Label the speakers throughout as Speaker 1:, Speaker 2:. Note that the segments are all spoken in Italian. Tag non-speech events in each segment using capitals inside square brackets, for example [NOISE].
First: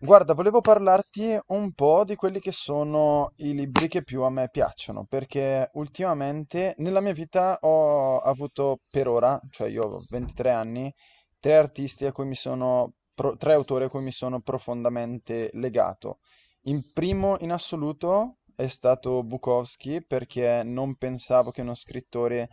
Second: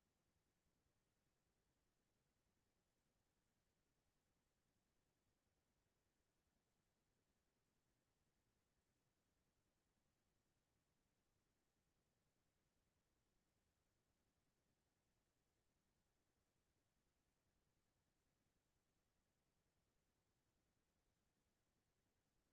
Speaker 1: Guarda, volevo parlarti un po' di quelli che sono i libri che più a me piacciono, perché ultimamente nella mia vita ho avuto per ora, cioè io ho 23 anni, tre artisti a cui mi sono, tre autori a cui mi sono profondamente legato. In primo in assoluto è stato Bukowski, perché non pensavo che uno scrittore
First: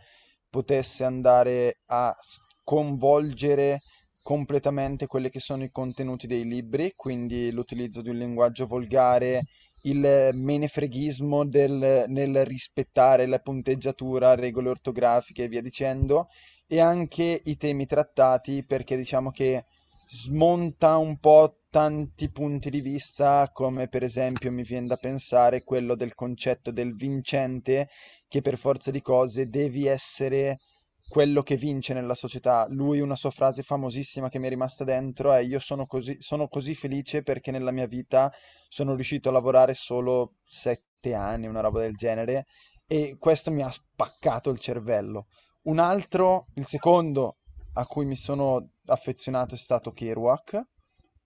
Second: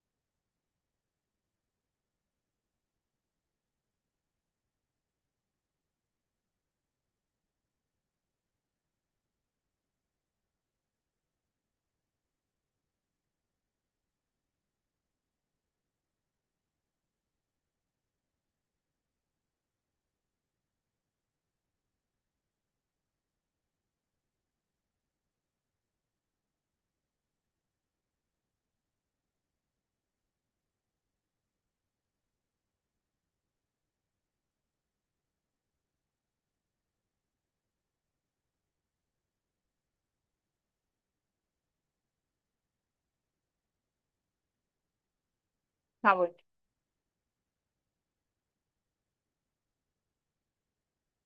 Speaker 1: potesse andare a convolgere completamente quelli che sono i contenuti dei libri, quindi l'utilizzo di un linguaggio volgare, il menefreghismo nel rispettare la punteggiatura, regole ortografiche e via dicendo, e anche i temi trattati perché diciamo che smonta un po' tanti punti di vista, come per esempio mi viene da pensare quello del concetto del vincente, che per forza di cose devi essere quello che vince nella società. Lui, una sua frase famosissima che mi è rimasta dentro è: Io sono così felice perché nella mia vita sono riuscito a lavorare solo sette anni, una roba del genere. E questo mi ha spaccato il cervello. Un
Speaker 2: Cavolo.
Speaker 1: altro, il secondo a cui mi sono affezionato è stato Kerouac.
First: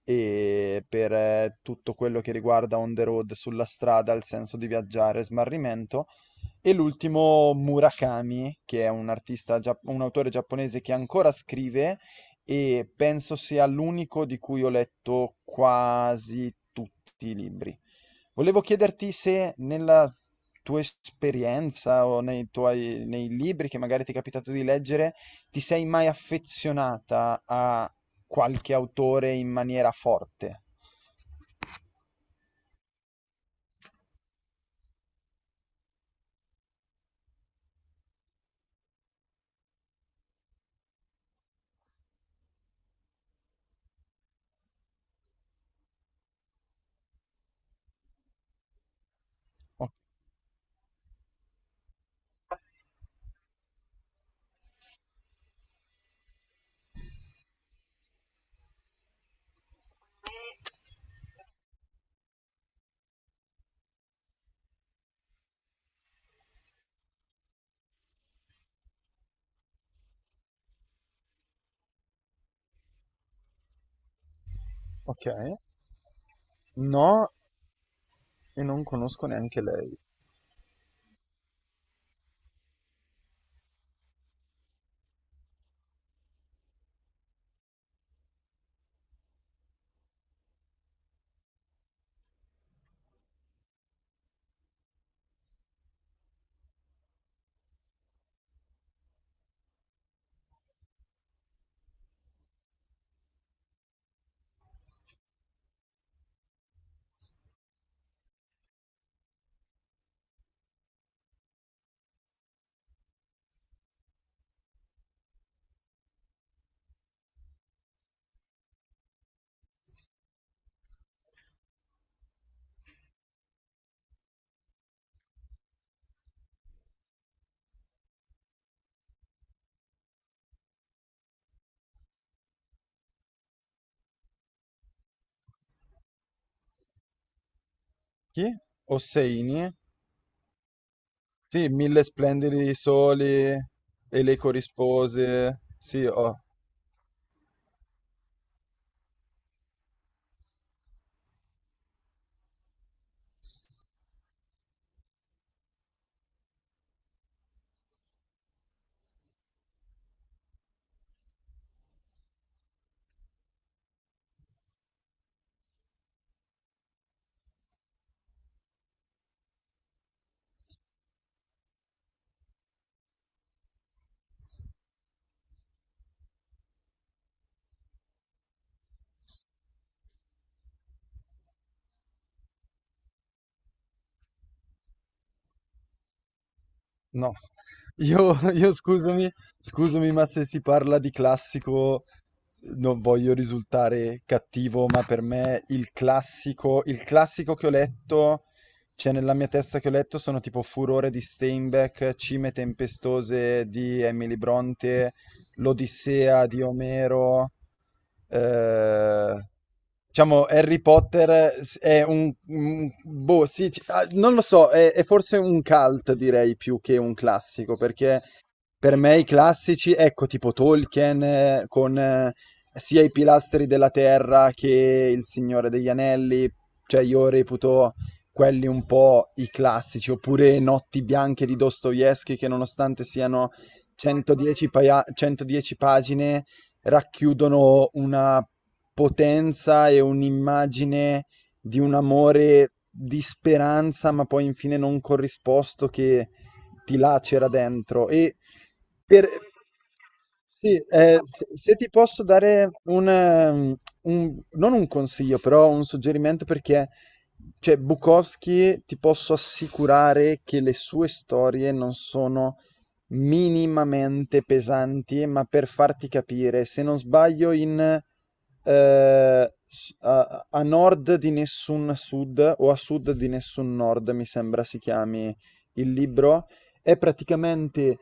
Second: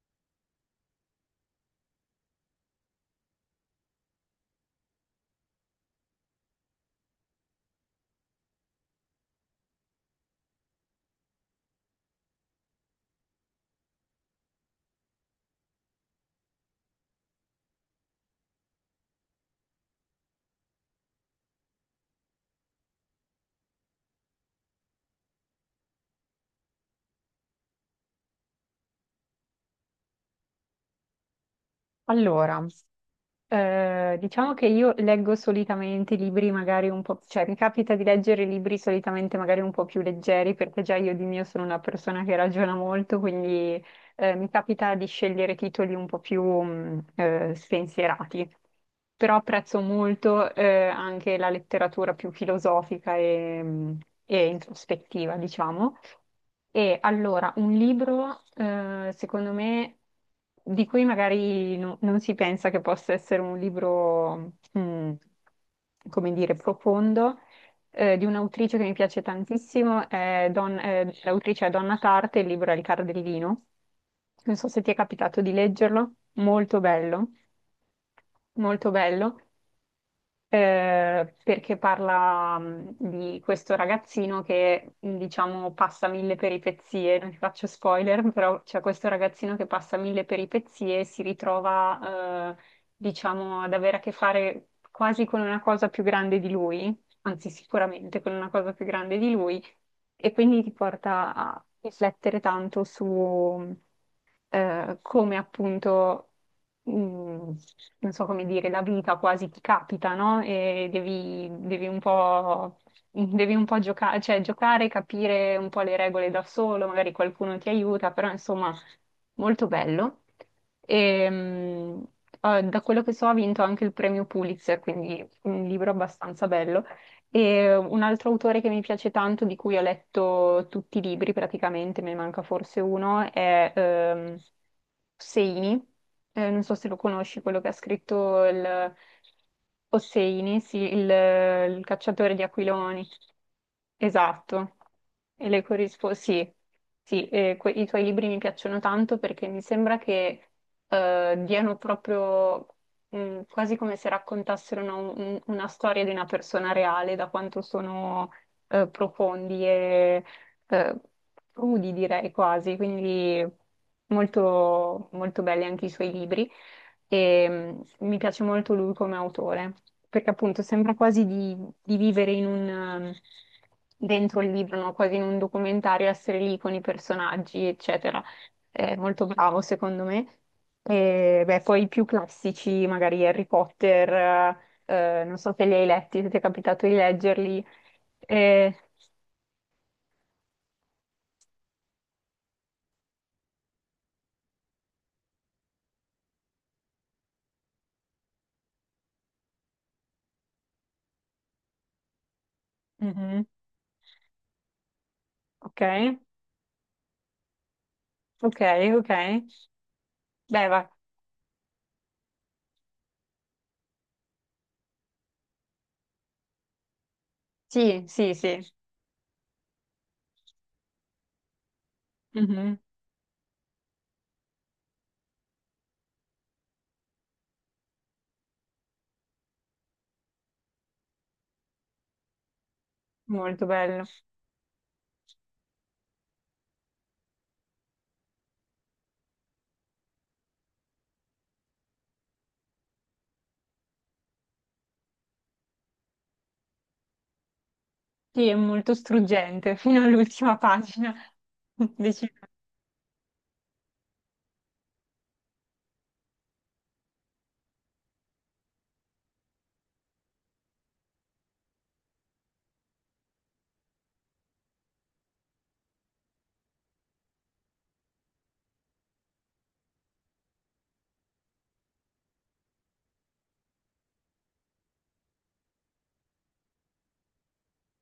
Speaker 1: E per tutto quello che riguarda on the road, sulla strada, il senso di viaggiare, smarrimento. E l'ultimo Murakami, che è un artista, un autore giapponese che ancora scrive e penso sia l'unico di cui ho letto quasi tutti i libri. Volevo chiederti se nella tua esperienza o nei nei libri che magari ti è capitato di leggere, ti sei mai affezionata a qualche autore in maniera forte?
Speaker 2: Allora, diciamo che io leggo solitamente libri magari un po', cioè mi capita di leggere libri solitamente magari un po' più leggeri, perché già io di mio sono una persona che ragiona molto, quindi mi capita di scegliere titoli un po' più spensierati. Però apprezzo
Speaker 1: O-
Speaker 2: molto anche la letteratura più filosofica e introspettiva, diciamo. E allora, un libro, secondo me, di cui magari non si pensa che possa essere un libro, come dire, profondo, di un'autrice che mi piace tantissimo, è l'autrice è Donna Tarte, il libro è Il Cardellino. Non so se ti è
Speaker 1: Ok,
Speaker 2: capitato di leggerlo,
Speaker 1: no, e non
Speaker 2: molto
Speaker 1: conosco
Speaker 2: bello
Speaker 1: neanche lei.
Speaker 2: perché parla di questo ragazzino che, diciamo, passa mille peripezie, non ti faccio spoiler, però c'è questo ragazzino che passa mille peripezie e si ritrova, diciamo, ad avere a che fare quasi con una cosa più grande di lui, anzi sicuramente con una cosa più grande di lui, e quindi ti porta a riflettere tanto su come appunto, mh, non so come dire, la vita quasi ti capita, no? E devi, devi un po', [LAUGHS] devi un po' giocare, cioè giocare, capire un po' le regole da solo, magari qualcuno ti aiuta, però insomma, molto bello. E, da quello che so ha vinto anche il premio Pulitzer, quindi un libro abbastanza bello. E un altro autore che mi piace tanto, di cui ho letto tutti i libri praticamente, me ne manca forse uno, è Hosseini. Non so se lo conosci, quello che ha scritto
Speaker 1: Chi?
Speaker 2: il
Speaker 1: Osseini?
Speaker 2: Hosseini, sì,
Speaker 1: Sì,
Speaker 2: il
Speaker 1: mille
Speaker 2: cacciatore di
Speaker 1: splendidi
Speaker 2: aquiloni.
Speaker 1: soli e le
Speaker 2: Esatto. E
Speaker 1: corrispose.
Speaker 2: le
Speaker 1: Sì,
Speaker 2: corrisponde,
Speaker 1: oh,
Speaker 2: sì, sì, i tuoi libri mi piacciono tanto perché mi sembra che diano proprio mm, quasi come se raccontassero una, una storia di una persona reale, da quanto sono profondi e eh, crudi, direi quasi, quindi molto, molto belli anche i suoi libri e mi piace molto lui come autore, perché appunto sembra quasi di vivere in un, um, dentro il libro, no? Quasi in un documentario, essere lì con i personaggi, eccetera è molto bravo secondo me. E beh, poi i più classici, magari Harry Potter, non so se li hai letti, se ti è capitato di
Speaker 1: no. [LAUGHS]
Speaker 2: leggerli.
Speaker 1: Io,
Speaker 2: Eh,
Speaker 1: scusami, scusami, ma se si parla di classico, non voglio risultare cattivo, ma per me il classico che ho letto, cioè nella mia testa che ho letto, sono tipo Furore di Steinbeck, Cime
Speaker 2: mhm.
Speaker 1: tempestose di Emily Bronte,
Speaker 2: Ok,
Speaker 1: L'Odissea di Omero.
Speaker 2: ok, ok.
Speaker 1: eh, diciamo
Speaker 2: Beh,
Speaker 1: Harry
Speaker 2: va.
Speaker 1: Potter è boh, sì, ah, non lo so, è forse un cult direi più che un classico,
Speaker 2: Sì,
Speaker 1: perché
Speaker 2: sì, sì.
Speaker 1: per me i classici, ecco, tipo Tolkien con
Speaker 2: Mhm.
Speaker 1: sia i pilastri della terra che il Signore degli Anelli, cioè io reputo quelli un po' i classici, oppure Notti bianche di Dostoevsky che nonostante siano
Speaker 2: Molto bello.
Speaker 1: 110 pagine racchiudono una potenza e un'immagine di un amore di speranza, ma poi infine non corrisposto che di là c'era dentro. E
Speaker 2: Sì, è molto
Speaker 1: per,
Speaker 2: struggente [LAUGHS] fino all'ultima
Speaker 1: sì,
Speaker 2: pagina.
Speaker 1: se ti
Speaker 2: [LAUGHS]
Speaker 1: posso
Speaker 2: Decisivo.
Speaker 1: dare non un consiglio, però un suggerimento perché, cioè, Bukowski ti posso assicurare che le sue storie non sono minimamente pesanti, ma per farti capire, se non sbaglio, a nord di nessun sud o a sud di nessun nord, mi sembra si chiami il libro. È praticamente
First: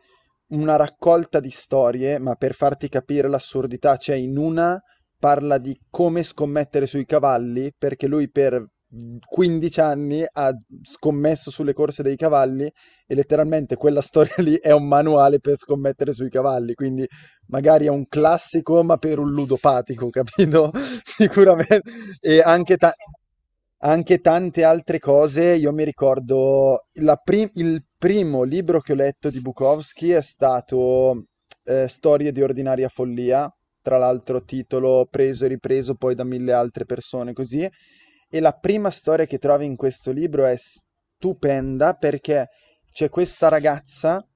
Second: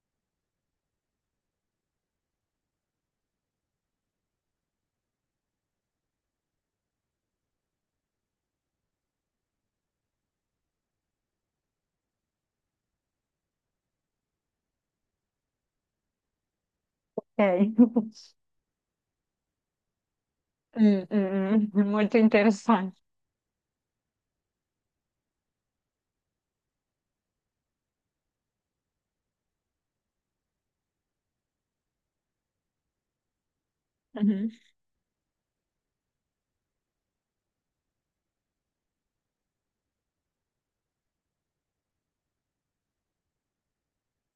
Speaker 1: una raccolta di storie, ma per farti capire l'assurdità, cioè in una parla di come scommettere sui cavalli, perché lui per 15 anni ha scommesso sulle corse dei cavalli e letteralmente quella storia [LAUGHS] lì è un manuale per scommettere sui cavalli, quindi
Speaker 2: Ok.
Speaker 1: magari è un
Speaker 2: [LAUGHS]
Speaker 1: classico, ma per un ludopatico, capito?
Speaker 2: Mm,
Speaker 1: [LAUGHS]
Speaker 2: mm,
Speaker 1: Sicuramente.
Speaker 2: mm, molto
Speaker 1: E anche,
Speaker 2: interessante.
Speaker 1: anche tante altre cose. Io mi ricordo la il primo libro che ho letto di Bukowski è stato Storie di ordinaria follia, tra l'altro
Speaker 2: Mhm.
Speaker 1: titolo preso e ripreso poi da mille altre persone così. E la prima storia che trovi in questo libro è stupenda perché c'è questa ragazza,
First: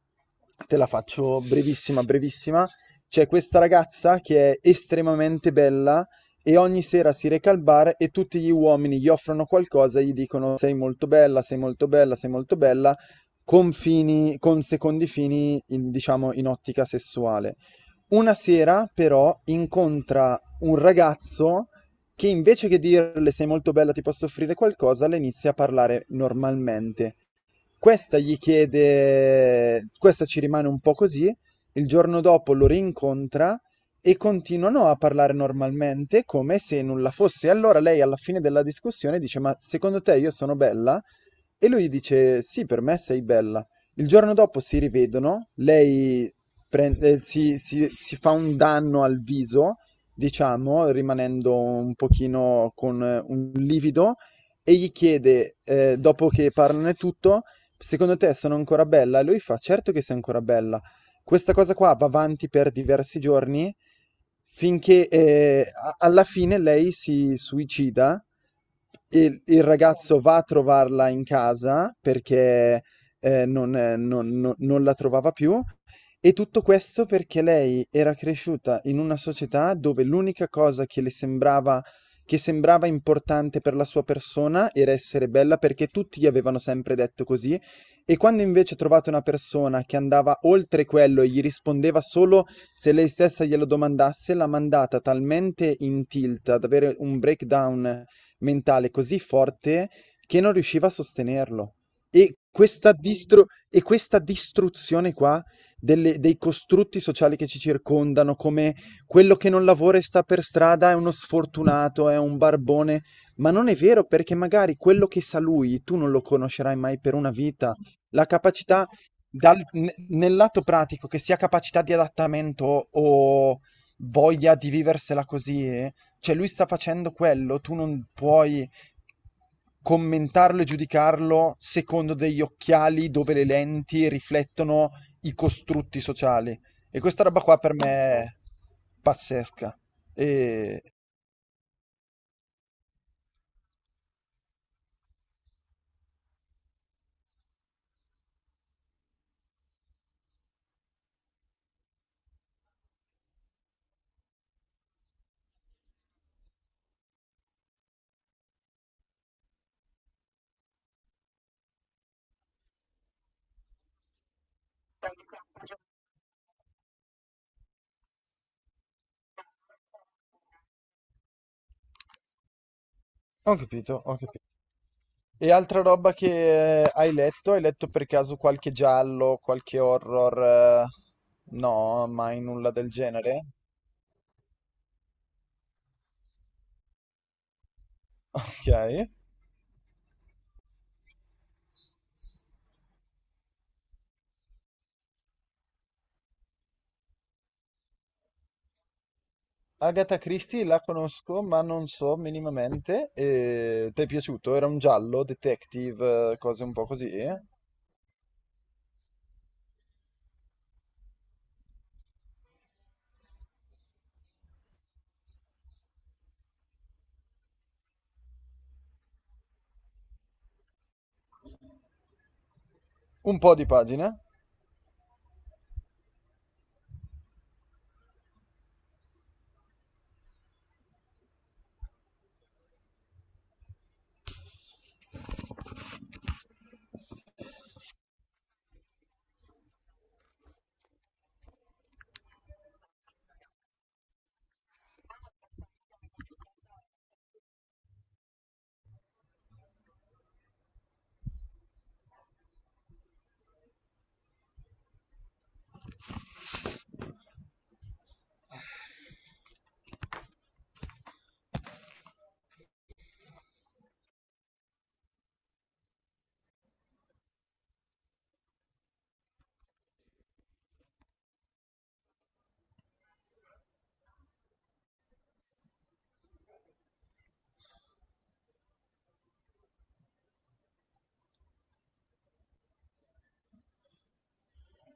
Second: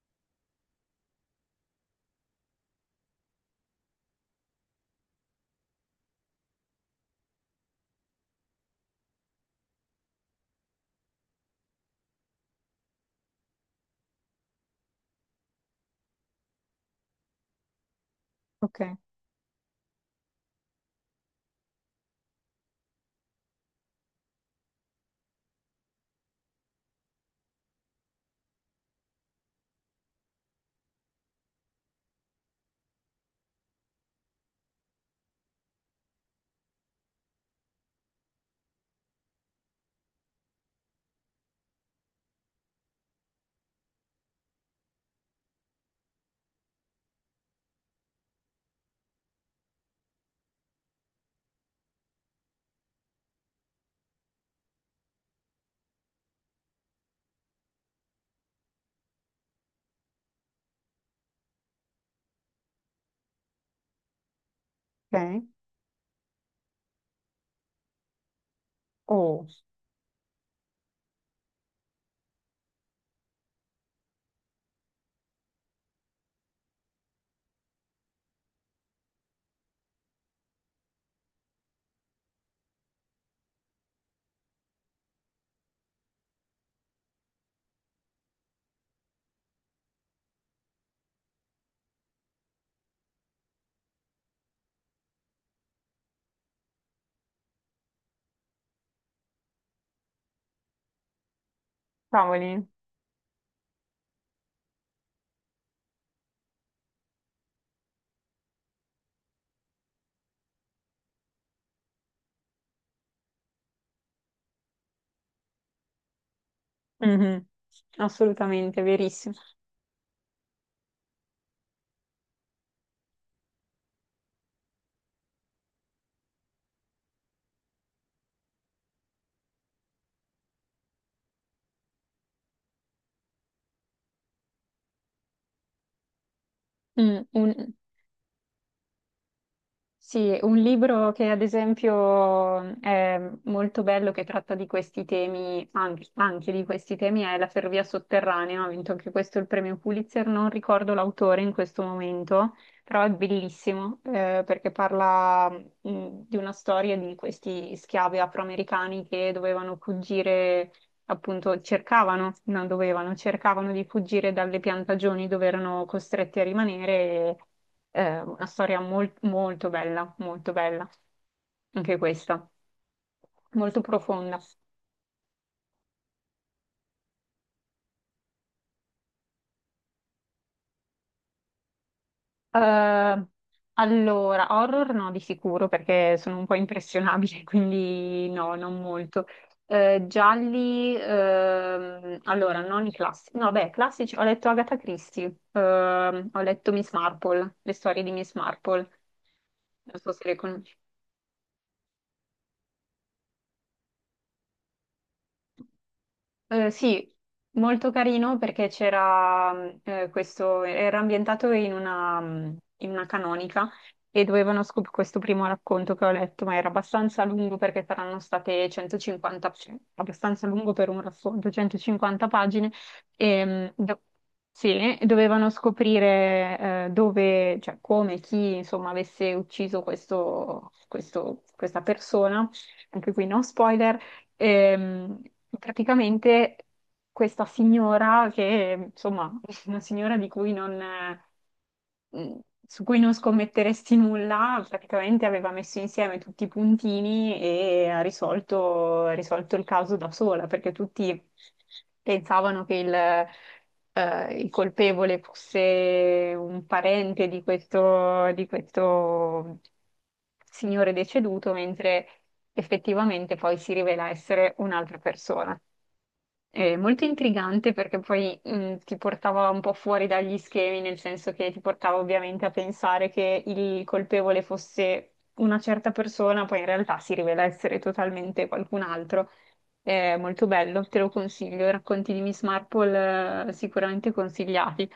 Speaker 1: te la faccio brevissima, brevissima, c'è questa ragazza che è estremamente bella e ogni sera si reca al bar e tutti gli uomini gli offrono qualcosa e gli dicono sei molto bella, sei molto bella, sei molto bella, con fini, con secondi fini, diciamo, in ottica sessuale. Una
Speaker 2: Ok,
Speaker 1: sera però incontra un ragazzo che invece che dirle sei molto bella, ti posso offrire qualcosa, le inizia a parlare normalmente. Questa gli chiede, questa ci rimane un po' così, il giorno dopo lo rincontra e continuano a parlare normalmente come se nulla fosse. Allora lei alla fine della discussione dice: Ma secondo te io sono bella? E lui dice: Sì, per me sei bella. Il giorno dopo si rivedono, lei si fa un danno al viso, diciamo, rimanendo un pochino con un livido, e gli chiede, dopo che parlano e tutto, Secondo te sono ancora bella? E lui fa: Certo che sei ancora bella. Questa cosa qua va avanti per diversi giorni finché
Speaker 2: ok.
Speaker 1: alla fine lei si suicida. Il,
Speaker 2: Oh,
Speaker 1: il ragazzo va a trovarla in casa perché non la trovava più. E tutto questo perché lei era cresciuta in una società dove l'unica cosa che le sembrava, che sembrava importante per la sua persona era essere bella perché tutti gli avevano sempre detto così e quando invece trovate una persona che andava oltre quello e gli rispondeva solo se lei stessa glielo domandasse, l'ha mandata talmente in tilt ad avere un breakdown mentale così forte che non riusciva a sostenerlo. E
Speaker 2: cavoli.
Speaker 1: e questa distruzione qua dei costrutti sociali che ci circondano, come quello che non lavora e sta per strada è uno sfortunato, è un barbone, ma non è vero perché magari quello che sa lui tu non lo conoscerai mai per una
Speaker 2: Mhm.
Speaker 1: vita. La
Speaker 2: Assolutamente,
Speaker 1: capacità
Speaker 2: verissimo.
Speaker 1: nel lato pratico, che sia capacità di adattamento o voglia di viversela così, cioè lui sta facendo quello, tu non puoi commentarlo e giudicarlo secondo degli occhiali dove le lenti riflettono i costrutti sociali. E questa
Speaker 2: Mm,
Speaker 1: roba qua
Speaker 2: un-
Speaker 1: per me è pazzesca.
Speaker 2: sì, un
Speaker 1: E
Speaker 2: libro che ad esempio è molto bello, che tratta di questi temi, anche, anche di questi temi, è La ferrovia sotterranea, ha vinto anche questo il premio Pulitzer, non ricordo l'autore in questo momento, però è bellissimo perché parla di una storia di questi schiavi afroamericani che dovevano fuggire appunto cercavano, non dovevano, cercavano di fuggire dalle piantagioni dove erano costretti a rimanere. E, una storia molto bella, anche questa,
Speaker 1: ho
Speaker 2: molto
Speaker 1: capito, ho
Speaker 2: profonda.
Speaker 1: capito. E altra roba che hai letto? Hai letto per caso qualche giallo, qualche horror? Eh? No, mai nulla del
Speaker 2: Eh,
Speaker 1: genere?
Speaker 2: allora, horror no, di sicuro, perché sono un po' impressionabile, [LAUGHS] quindi
Speaker 1: [LAUGHS]
Speaker 2: no,
Speaker 1: Ok.
Speaker 2: non molto. Gialli, allora, non i classici. No, beh, classici, ho letto Agatha Christie, ho letto Miss Marple, le storie di Miss Marple. Non so
Speaker 1: Agatha
Speaker 2: se le
Speaker 1: Christie
Speaker 2: conosci.
Speaker 1: la conosco, ma non so minimamente. E... ti è piaciuto? Era un giallo, detective, cose un po' così?
Speaker 2: Sì,
Speaker 1: Eh?
Speaker 2: molto carino perché c'era questo, era ambientato in una canonica e dovevano scoprire questo primo racconto che ho letto, ma era abbastanza lungo perché saranno state 150, sì, abbastanza lungo per un racconto, 150 pagine,
Speaker 1: Un
Speaker 2: e,
Speaker 1: po' di pagina?
Speaker 2: sì, dovevano scoprire dove, cioè come, chi insomma avesse ucciso questa persona, anche qui no spoiler. Ehm, praticamente questa signora, che insomma, [LAUGHS] una signora di cui non, mh, su cui non scommetteresti nulla, praticamente aveva messo insieme tutti i puntini e ha risolto il caso da sola, perché tutti pensavano che il colpevole fosse un parente di questo signore deceduto, mentre effettivamente poi si rivela essere un'altra persona. È molto intrigante perché poi ti portava un po' fuori dagli schemi, nel senso che ti portava ovviamente a pensare che il colpevole fosse una certa persona, poi in realtà si rivela essere totalmente qualcun altro. È molto bello, te lo consiglio. I racconti di Miss Marple sicuramente consigliati.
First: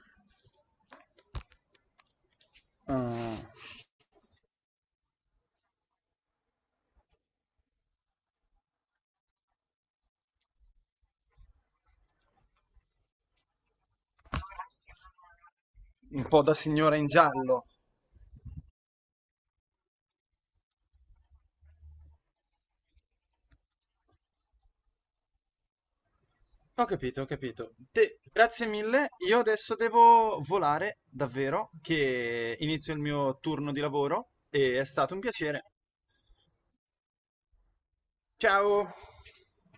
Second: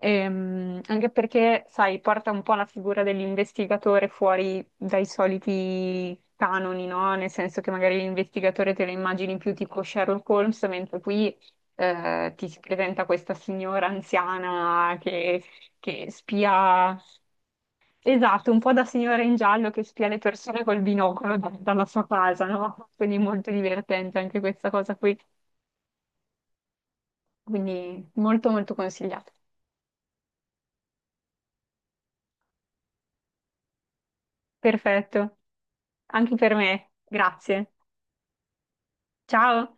Speaker 2: Anche perché, sai, porta un po' la figura
Speaker 1: Ah,
Speaker 2: dell'investigatore fuori dai soliti canoni, no? Nel senso che magari l'investigatore te lo immagini più tipo Sherlock Holmes, mentre qui ti si presenta questa signora anziana che
Speaker 1: un po' da signora
Speaker 2: spia,
Speaker 1: in giallo.
Speaker 2: esatto, un po' da signora in giallo che spia le persone col binocolo dalla sua casa, no? Quindi molto divertente anche questa cosa qui,
Speaker 1: Ho capito, ho capito.
Speaker 2: quindi molto
Speaker 1: Grazie
Speaker 2: molto
Speaker 1: mille.
Speaker 2: consigliata.
Speaker 1: Io adesso devo volare, davvero, che inizio il mio turno di lavoro e è stato un
Speaker 2: Perfetto,
Speaker 1: piacere.
Speaker 2: anche per me, grazie.
Speaker 1: Ciao!
Speaker 2: Ciao,